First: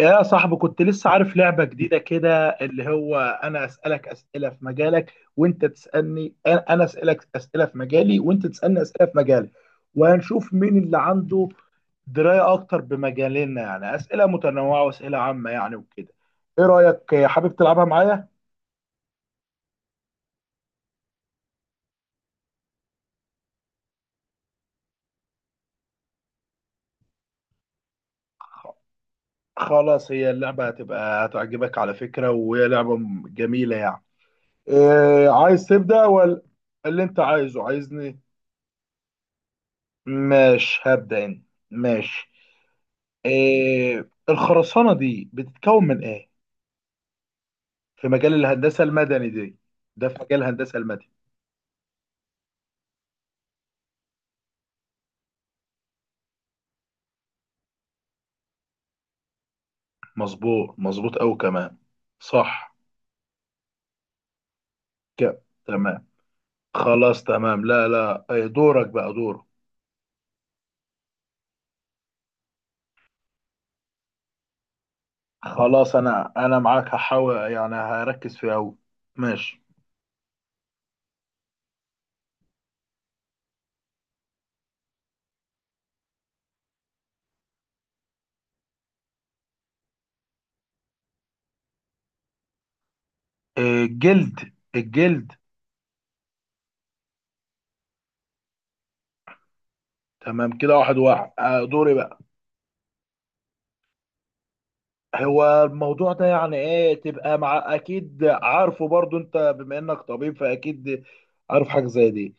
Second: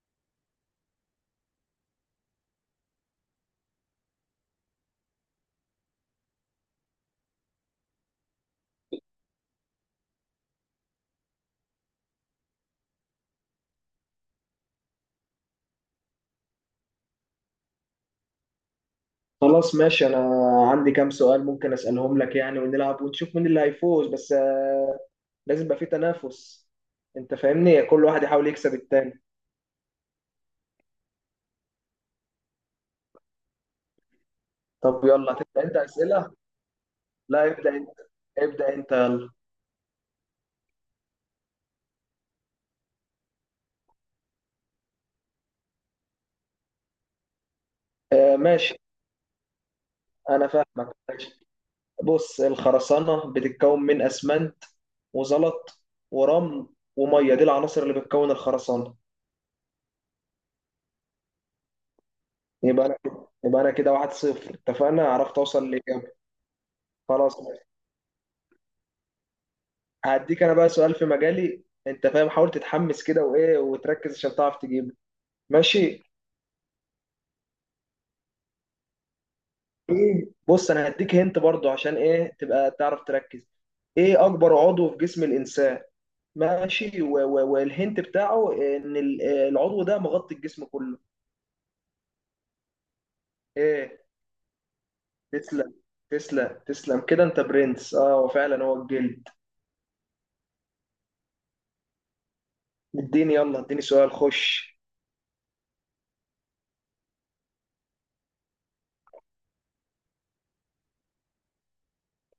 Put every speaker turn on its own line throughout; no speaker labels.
يا صاحبي كنت لسه عارف لعبة جديدة، كده اللي هو أنا أسألك أسئلة في مجالك وأنت تسألني، أنا أسألك أسئلة في مجالي وأنت تسألني أسئلة في مجالي. وهنشوف مين اللي عنده دراية أكتر بمجالنا، يعني أسئلة متنوعة وأسئلة عامة يعني وكده. إيه رأيك، حابب تلعبها معايا؟
خلاص، ماشي. انا عندي كام سؤال ممكن اسالهم لك يعني، ونلعب ونشوف مين اللي هيفوز. بس لازم يبقى في تنافس. انت فاهمني، كل واحد يحاول يكسب التاني.
خلاص، هي اللعبة هتبقى هتعجبك على فكرة، وهي لعبة جميلة يعني.
طب
إيه
يلا، هتبدا
عايز
انت
تبدأ
اسئله.
ولا اللي أنت
لا،
عايزه
ابدا انت،
عايزني؟
ابدا انت، يلا.
ماشي هبدأ أنا. ماشي. إيه الخرسانة دي بتتكون من ايه في مجال
آه ماشي،
الهندسة المدني دي؟ ده في مجال
انا
الهندسة
فاهمك.
المدني.
ماشي، بص، الخرسانه بتتكون من اسمنت، وزلط، ورمل، وميه. دي العناصر اللي بتكون الخرسانه.
مظبوط مظبوط أوي كمان، صح.
يبقى انا يبقى انا كده واحد صفر، اتفقنا، عرفت
كده
اوصل
تمام،
لاجابه.
خلاص
خلاص،
تمام، لا لا، دورك بقى دورك.
هديك انا بقى سؤال في مجالي. انت فاهم، حاول تتحمس كده وايه، وتركز عشان تعرف تجيبه.
خلاص
ماشي.
انا معاك، هحاول يعني هركز فيه أوي. ماشي.
ايه بص، انا هديك هنت برضو عشان ايه، تبقى تعرف تركز. ايه اكبر عضو في جسم الانسان؟ ماشي، والهنت بتاعه ان العضو ده مغطي الجسم كله.
إيه
ايه؟
الجلد الجلد.
تسلم، تسلم، تسلم، كده انت برنس. اه، وفعلا هو الجلد.
تمام كده، واحد واحد، آه، دوري بقى.
اديني يلا، اديني سؤال، خش.
هو الموضوع ده يعني ايه تبقى مع اكيد عارفه برضو انت، بما انك طبيب فاكيد عارف حاجة زي دي.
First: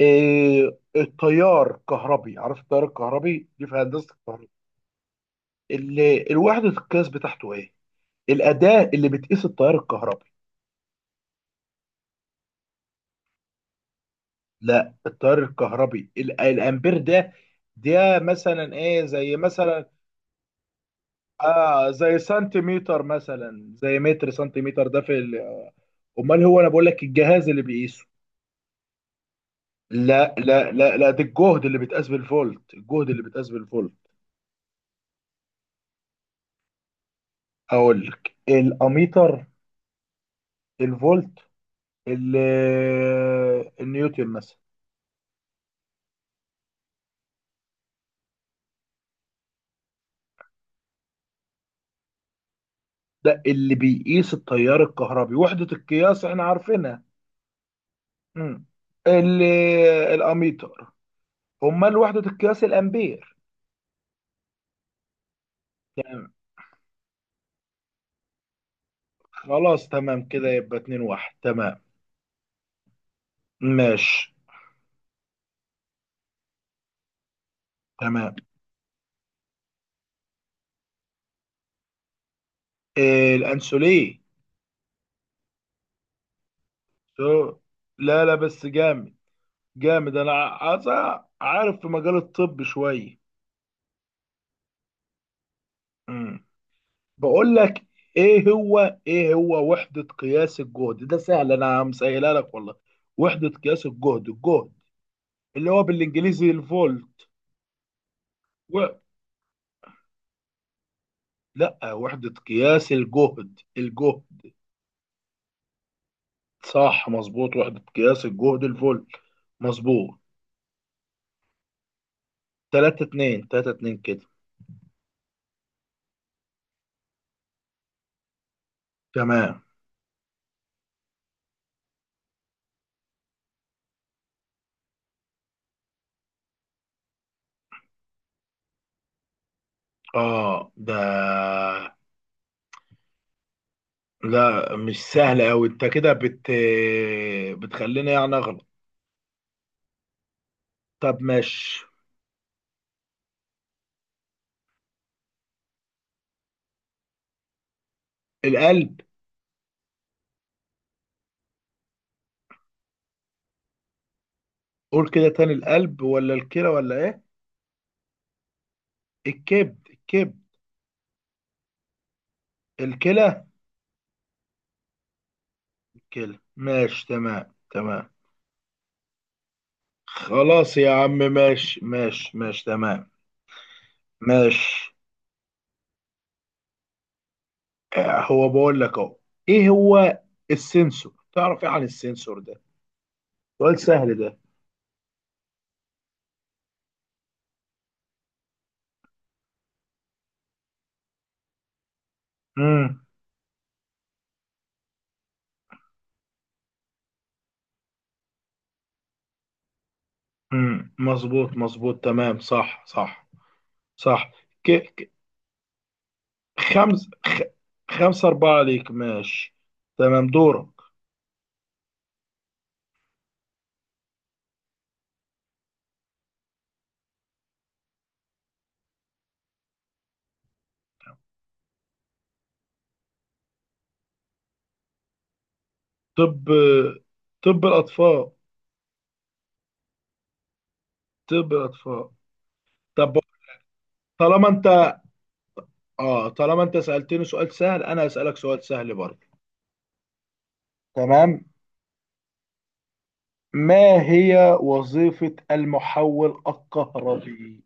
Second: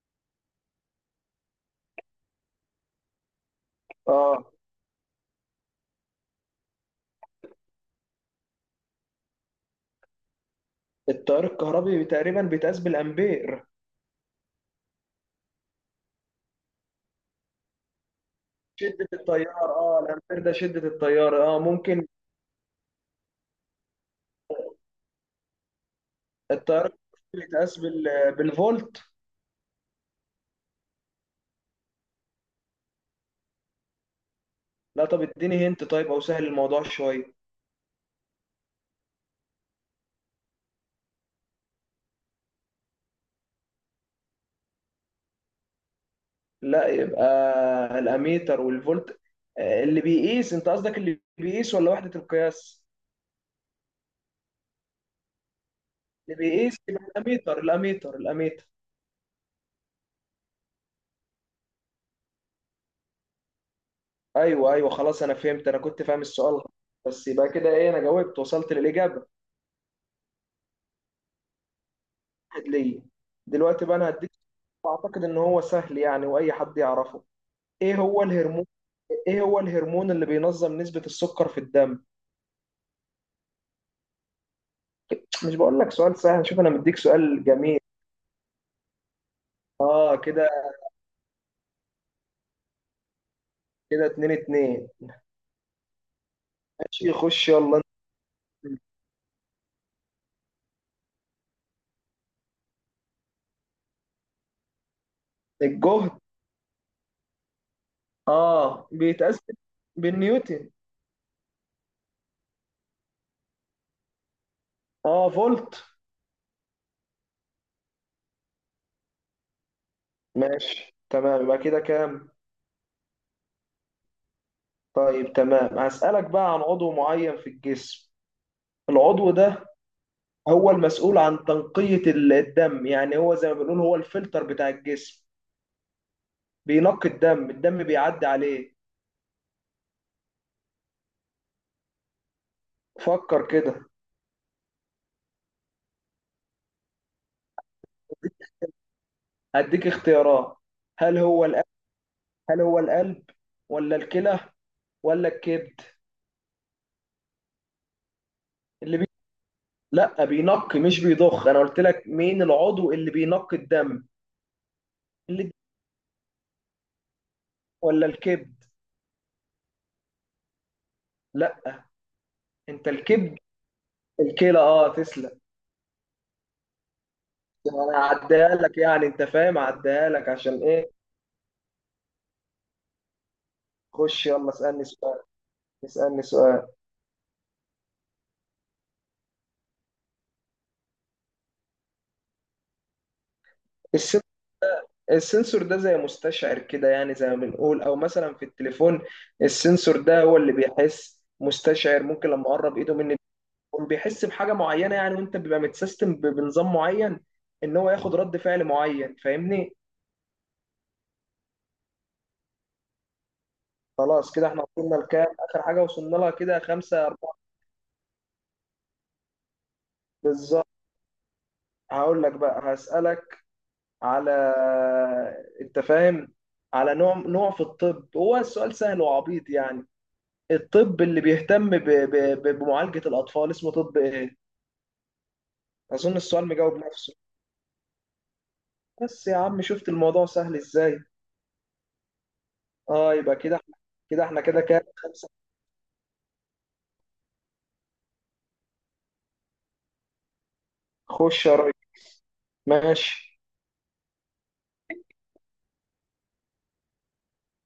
التيار الكهربي، عارف التيار الكهربي دي في هندسه
اه،
الكهرباء؟ الوحده القياس بتاعته ايه؟ الاداه اللي بتقيس التيار الكهربي.
التيار الكهربي تقريبا بيتقاس بالامبير.
لا، التيار الكهربي الامبير ده، ده مثلا ايه،
شدة
زي
التيار،
مثلا،
اه الامبير ده شدة التيار، اه
اه
ممكن
زي سنتيمتر مثلا، زي متر سنتيمتر، ده في امال هو انا بقول
التيار
لك الجهاز اللي
يتقاس
بيقيسه.
بالفولت.
لا لا لا لا، ده الجهد اللي بيتقاس بالفولت، الجهد اللي بيتقاس بالفولت.
لا طب اديني هنت، طيب، او سهل الموضوع شوية.
اقول لك الاميتر، الفولت، النيوتن مثلا.
لا يبقى الاميتر والفولت. اللي بيقيس، انت قصدك اللي بيقيس ولا وحدة القياس؟
ده اللي بيقيس التيار الكهربي، وحدة القياس
اللي
احنا
بيقيس
عارفينها.
يبقى الاميتر، الاميتر،
مم.
الاميتر.
الاميتر. امال وحدة القياس الامبير.
ايوه ايوه، خلاص انا فهمت، انا كنت فاهم
تمام،
السؤال غلط. بس يبقى كده ايه، انا جاوبت، وصلت للاجابة.
خلاص تمام كده، يبقى اتنين واحد، تمام.
واحد ليا. دلوقتي بقى انا
ماشي
هديك سؤال، اعتقد ان هو سهل يعني، واي حد يعرفه. ايه هو
تمام.
الهرمون ايه هو الهرمون اللي بينظم نسبة السكر في الدم؟
إيه الانسولين.
مش بقول لك سؤال سهل؟ شوف، انا مديك
سو
سؤال جميل.
لا لا، بس جامد،
اه
جامد. انا
كده،
عايز عارف في مجال الطب شوية.
كده اتنين اتنين.
مم.
ماشي، خش
بقول
يلا.
لك، ايه
انت.
هو ايه هو وحدة قياس الجهد، ده سهل انا مسهلها لك والله. وحدة قياس الجهد، الجهد اللي هو
الجهد
بالانجليزي الفولت و...
اه بيتقاس بالنيوتن.
لا، وحدة قياس الجهد، الجهد.
اه، فولت.
صح مظبوط، وحدة قياس الجهد الفولت، مظبوط.
ماشي تمام، يبقى كده كام؟
3 2، 3 2 كده.
طيب تمام، هسألك بقى عن عضو معين في الجسم. العضو
تمام.
ده هو المسؤول عن تنقية الدم، يعني هو زي ما بنقول هو الفلتر بتاع الجسم، بينقي الدم. الدم بيعدي عليه،
اه
فكر كده.
لا مش سهل قوي، انت كده بتخليني يعني اغلط.
هديك اختيارات.
طب
هل هو القلب
ماشي،
هل هو القلب، ولا الكلى، ولا الكبد؟
القلب.
اللي بي... لا بينقي، مش بيضخ، انا قلت لك مين العضو اللي بينقي الدم.
قول كده
الكلى
تاني، القلب ولا الكلى ولا ايه؟
ولا الكبد؟
الكبد الكبد.
لا، انت، الكبد؟
الكلى.
الكلى، اه، تسلم.
الكلى، ماشي تمام
انا
تمام.
هعديها لك يعني، انت فاهم، هعديها لك، عشان
خلاص
ايه.
يا عم، ماشي ماشي ماشي تمام.
خش يلا، اسالني
ماشي.
سؤال، اسالني سؤال.
آه، هو بقول لك اهو، ايه هو السنسور، تعرف ايه عن السنسور ده؟ سؤال سهل
السن...
ده.
السنسور ده زي مستشعر كده يعني، زي ما بنقول، او مثلا في التليفون السنسور ده هو اللي بيحس، مستشعر، ممكن لما اقرب ايده
امم.
مني هو بيحس بحاجه معينه يعني، وانت بيبقى متسيستم بنظام معين ان هو ياخد رد فعل معين، فاهمني.
مظبوط مظبوط تمام، صح صح صح.
خلاص، كده احنا
ك...
وصلنا
ك...
لكام؟ اخر حاجه وصلنا لها كده
خمس
خمسة أربعة.
خ... خمسة أربعة عليك، ماشي. تمام
بالظبط،
دورك.
هقول لك بقى، هسألك على، انت فاهم، على نوع في الطب، هو السؤال سهل وعبيط يعني، الطب اللي بيهتم بمعالجة الأطفال اسمه طب ايه؟ أظن
طب،
السؤال مجاوب نفسه.
طب الأطفال.
بس يا عم، شفت الموضوع سهل ازاي.
طب الأطفال.
اه،
طب.
يبقى كده احنا،
طالما
كده كام؟
انت
خمسة.
اه طالما انت سألتني سؤال سهل، انا هسألك سؤال سهل برضه. تمام.
خش يا ريس، ماشي.
ما هي وظيفة المحول الكهربي؟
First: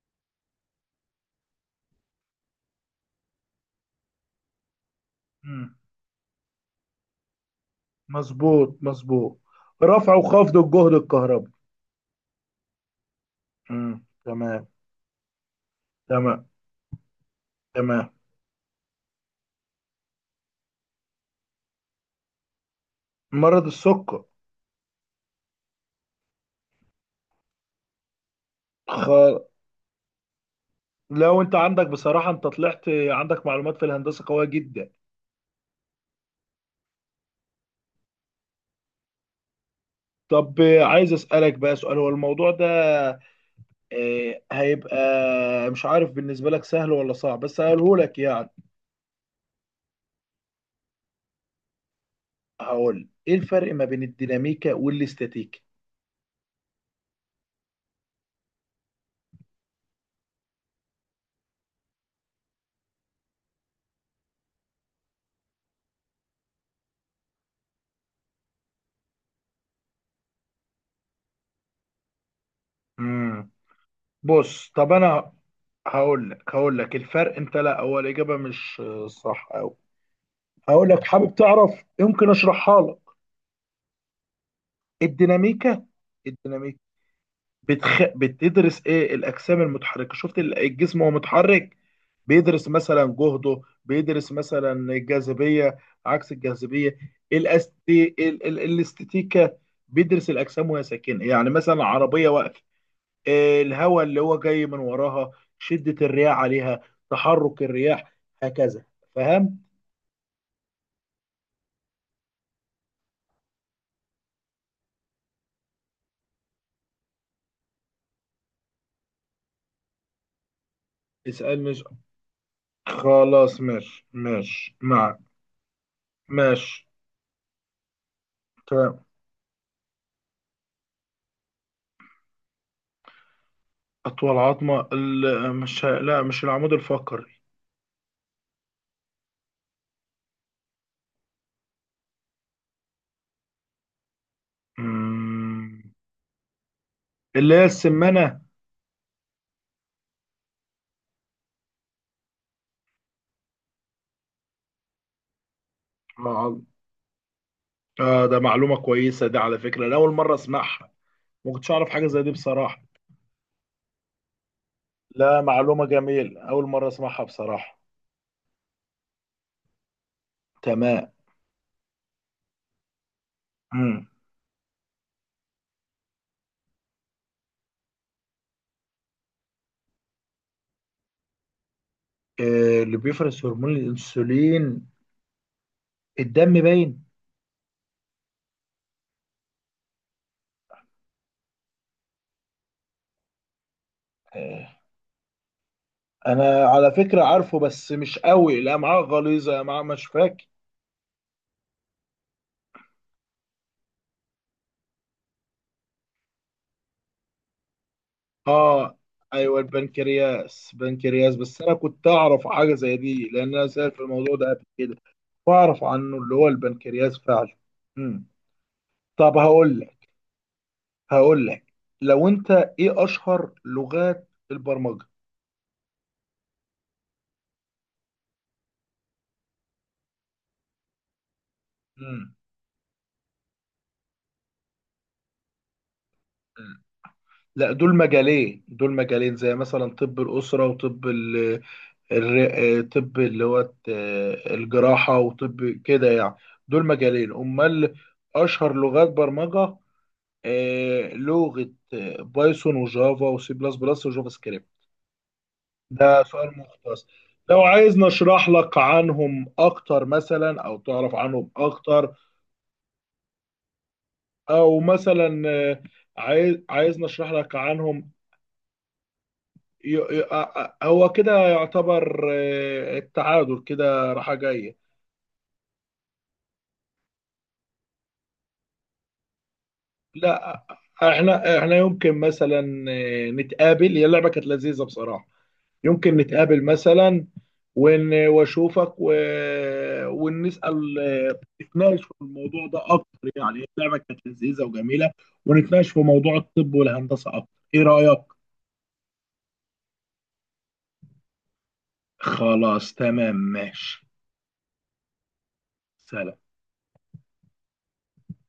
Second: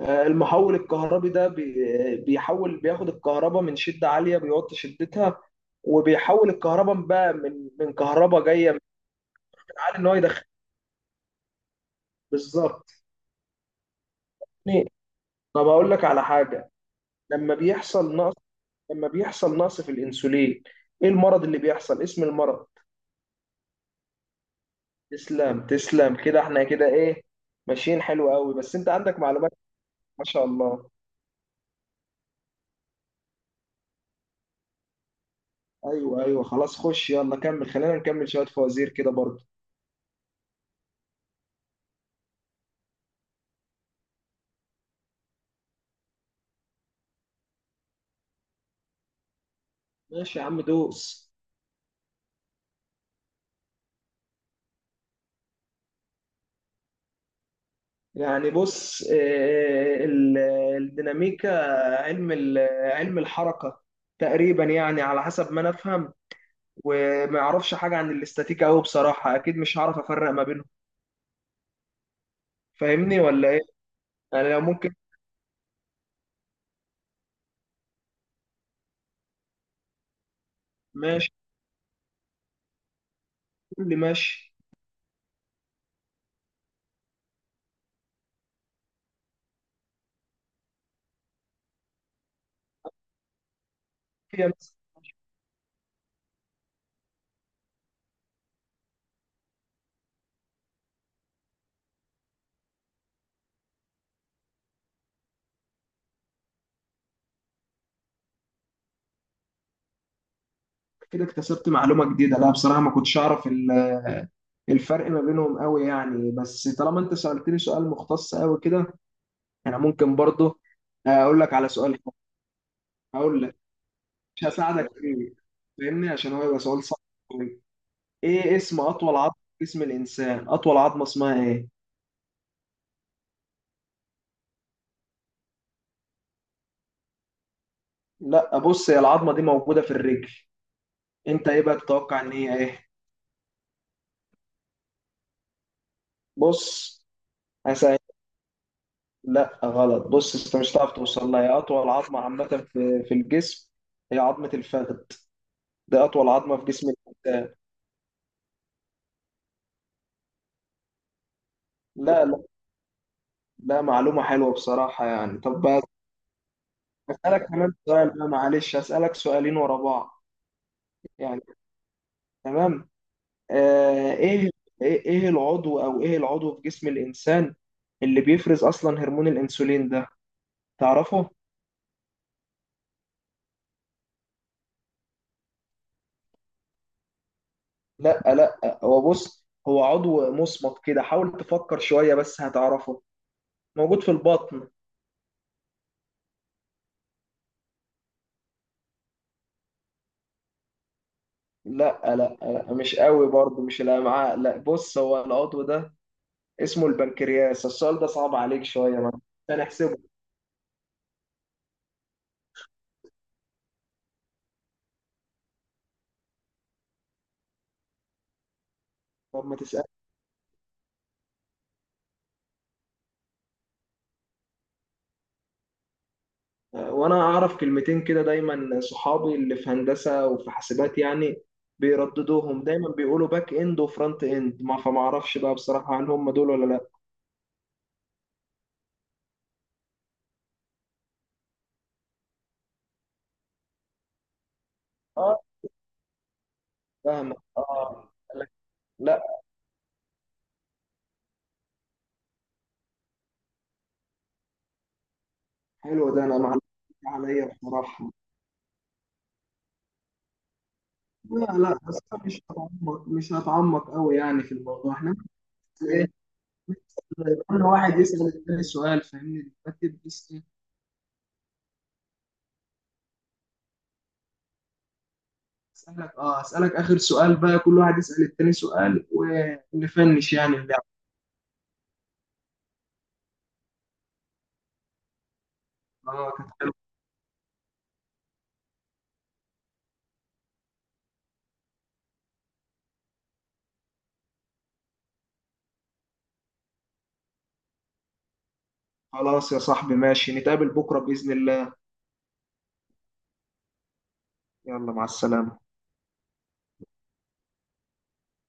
المحول الكهربي ده بيحول، بياخد الكهرباء من شدة عالية، بيوطي شدتها.
مم.
وبيحول الكهرباء بقى من كهرباء جاية
مظبوط
من
مظبوط.
عالي ان هو
رفع
يدخل.
وخفض الجهد الكهربي.
بالظبط
مم. تمام.
يعني، طب هقول لك على
تمام.
حاجة، لما
تمام.
بيحصل نقص لما بيحصل نقص في الانسولين، ايه المرض اللي بيحصل، اسم المرض؟
مرض السكر.
تسلم، تسلم، كده احنا كده ايه، ماشيين حلو قوي، بس انت عندك
خ...
معلومات، ما شاء الله.
لو انت عندك، بصراحة انت طلعت عندك معلومات في الهندسة قوية جدا.
ايوه ايوه، خلاص خش يلا، كمل، خلينا نكمل شوية فوازير كده برضه.
طب، عايز اسألك بقى سؤال، هو الموضوع ده هيبقى مش عارف بالنسبة لك سهل ولا صعب، بس هقوله لك يعني.
ماشي يا عم، دوس.
هقول ايه الفرق ما بين الديناميكا والاستاتيكا.
يعني بص، الديناميكا، علم ال- علم الحركة تقريبا، يعني على حسب ما انا افهم. وما اعرفش حاجة عن الاستاتيكا قوي بصراحة، اكيد مش هعرف افرق ما بينهم، فاهمني ولا
امم،
ايه؟ يعني لو
بص. طب
ممكن.
انا هقول لك الفرق. انت لا، اول اجابة مش صح أوي. هقول لك،
ماشي،
حابب تعرف يمكن اشرحها لك.
قول لي، ماشي.
الديناميكا، الديناميكا بتدرس ايه الاجسام المتحركه، شفت الجسم وهو متحرك. بيدرس مثلا جهده، بيدرس
كده
مثلا الجاذبيه، عكس الجاذبيه. الاستاتيكا بيدرس الاجسام وهي ساكنه، يعني مثلا العربيه واقفه، الهواء اللي هو جاي من وراها، شده الرياح عليها، تحرك الرياح، هكذا. فاهم؟
كده اكتسبت معلومة جديدة، لا بصراحة ما كنتش اعرف الفرق ما بينهم قوي يعني. بس طالما انت سألتني سؤال مختص قوي كده، انا ممكن برضه اقول لك على
اسالني
سؤال حلو. هقول لك،
خلاص ماشي
مش
ماشي
هساعدك
معك.
فيه، فاهمني، عشان هو يبقى سؤال
ماشي.
صعب أوي. ايه اسم
تمام.
اطول عظمه في جسم الانسان، اطول عظمه اسمها ايه؟
أطول عظمة ال- مش لا مش العمود الفقري.
لا بص، هي العظمه دي موجوده في الرجل، انت ايه بقى تتوقع ان هي ايه؟
مم.
بص
اللي هي
هسأل.
السمنة.
لا غلط، بص انت مش هتعرف توصل لها، هي اطول عظمه عامه في الجسم، هي عظمه الفخذ. دي اطول عظمه
اه.
في جسم الانسان.
آه، ده معلومة كويسة دي على فكرة، أنا أول مرة أسمعها. ما كنتش أعرف حاجة زي
لا
دي
لا،
بصراحة.
لا معلومه حلوه بصراحه يعني.
لا
طب بقى
معلومة جميل، أول مرة أسمعها
اسالك كمان
بصراحة.
سؤال، بقى معلش اسالك سؤالين ورا بعض
تمام.
يعني. تمام.
مم.
آه، ايه ايه العضو في جسم الانسان اللي بيفرز اصلا هرمون الانسولين ده، تعرفه؟
آه، اللي بيفرز هرمون الأنسولين الدم باين.
لا لا، هو بص، هو عضو مصمت كده، حاول تفكر شوية بس هتعرفه، موجود في
آه،
البطن.
أنا على فكرة عارفه بس مش قوي. لا معاه غليظة، لا معاه مش فاكر.
لا لا لا، مش قوي برضه، مش الامعاء، لا بص، هو العضو ده اسمه البنكرياس. السؤال ده صعب عليك
اه،
شوية، ما
ايوه
هنحسبه.
البنكرياس، بنكرياس. بس انا كنت اعرف حاجه زي دي لان انا سأل في الموضوع ده قبل كده، واعرف عنه اللي هو البنكرياس فعلا. امم. طب
طب ما
هقول
تسأل.
لك هقول لك لو انت... ايه اشهر لغات البرمجه؟
وانا اعرف كلمتين كده، دايما صحابي اللي في هندسه وفي حاسبات يعني
امم،
بيرددوهم، دايما بيقولوا باك اند وفرونت اند، ما فما اعرفش بقى بصراحه هل هم دول ولا لا.
لا، دول مجالين زي مثلا طب الأسرة وطب طب اللي هو الجراحة
اه،
وطب كده يعني. دول مجالين
فاهمك،
أمال.
اه،
أشهر لغات
لا.
برمجة، لغة، بايثون وجافا وسي بلس بلس وجافا سكريبت.
حلو
ده
ده، انا
سؤال
معلش
مختص.
عليا
لو عايز
بصراحه.
نشرح لك عنهم أكتر مثلا، أو تعرف عنهم
لا لا، بس
أكتر،
أنا مش هتعمق، قوي يعني في
أو
الموضوع احنا.
مثلا،
بس ايه،
عايز نشرح لك
كل واحد
عنهم.
يسال التاني سؤال فاهمني، بكتب بس ايه.
هو كده يعتبر، التعادل كده، راحة جاية.
اسالك، اخر سؤال بقى، كل واحد يسال التاني سؤال ونفنش يعني
لا،
اللعبه.
احنا يمكن مثلا نتقابل. هي اللعبة كانت لذيذة بصراحة. يمكن نتقابل
كانت.
مثلا واشوفك ونسأل، نتناقش في الموضوع ده اكتر، يعني اللعبه كانت لذيذه وجميله. ونتناقش في موضوع الطب والهندسه اكتر. ايه رأيك؟
خلاص يا صاحبي، ماشي، نتقابل بكرة بإذن الله.
خلاص تمام ماشي.
يلا، مع السلامة.
سلام.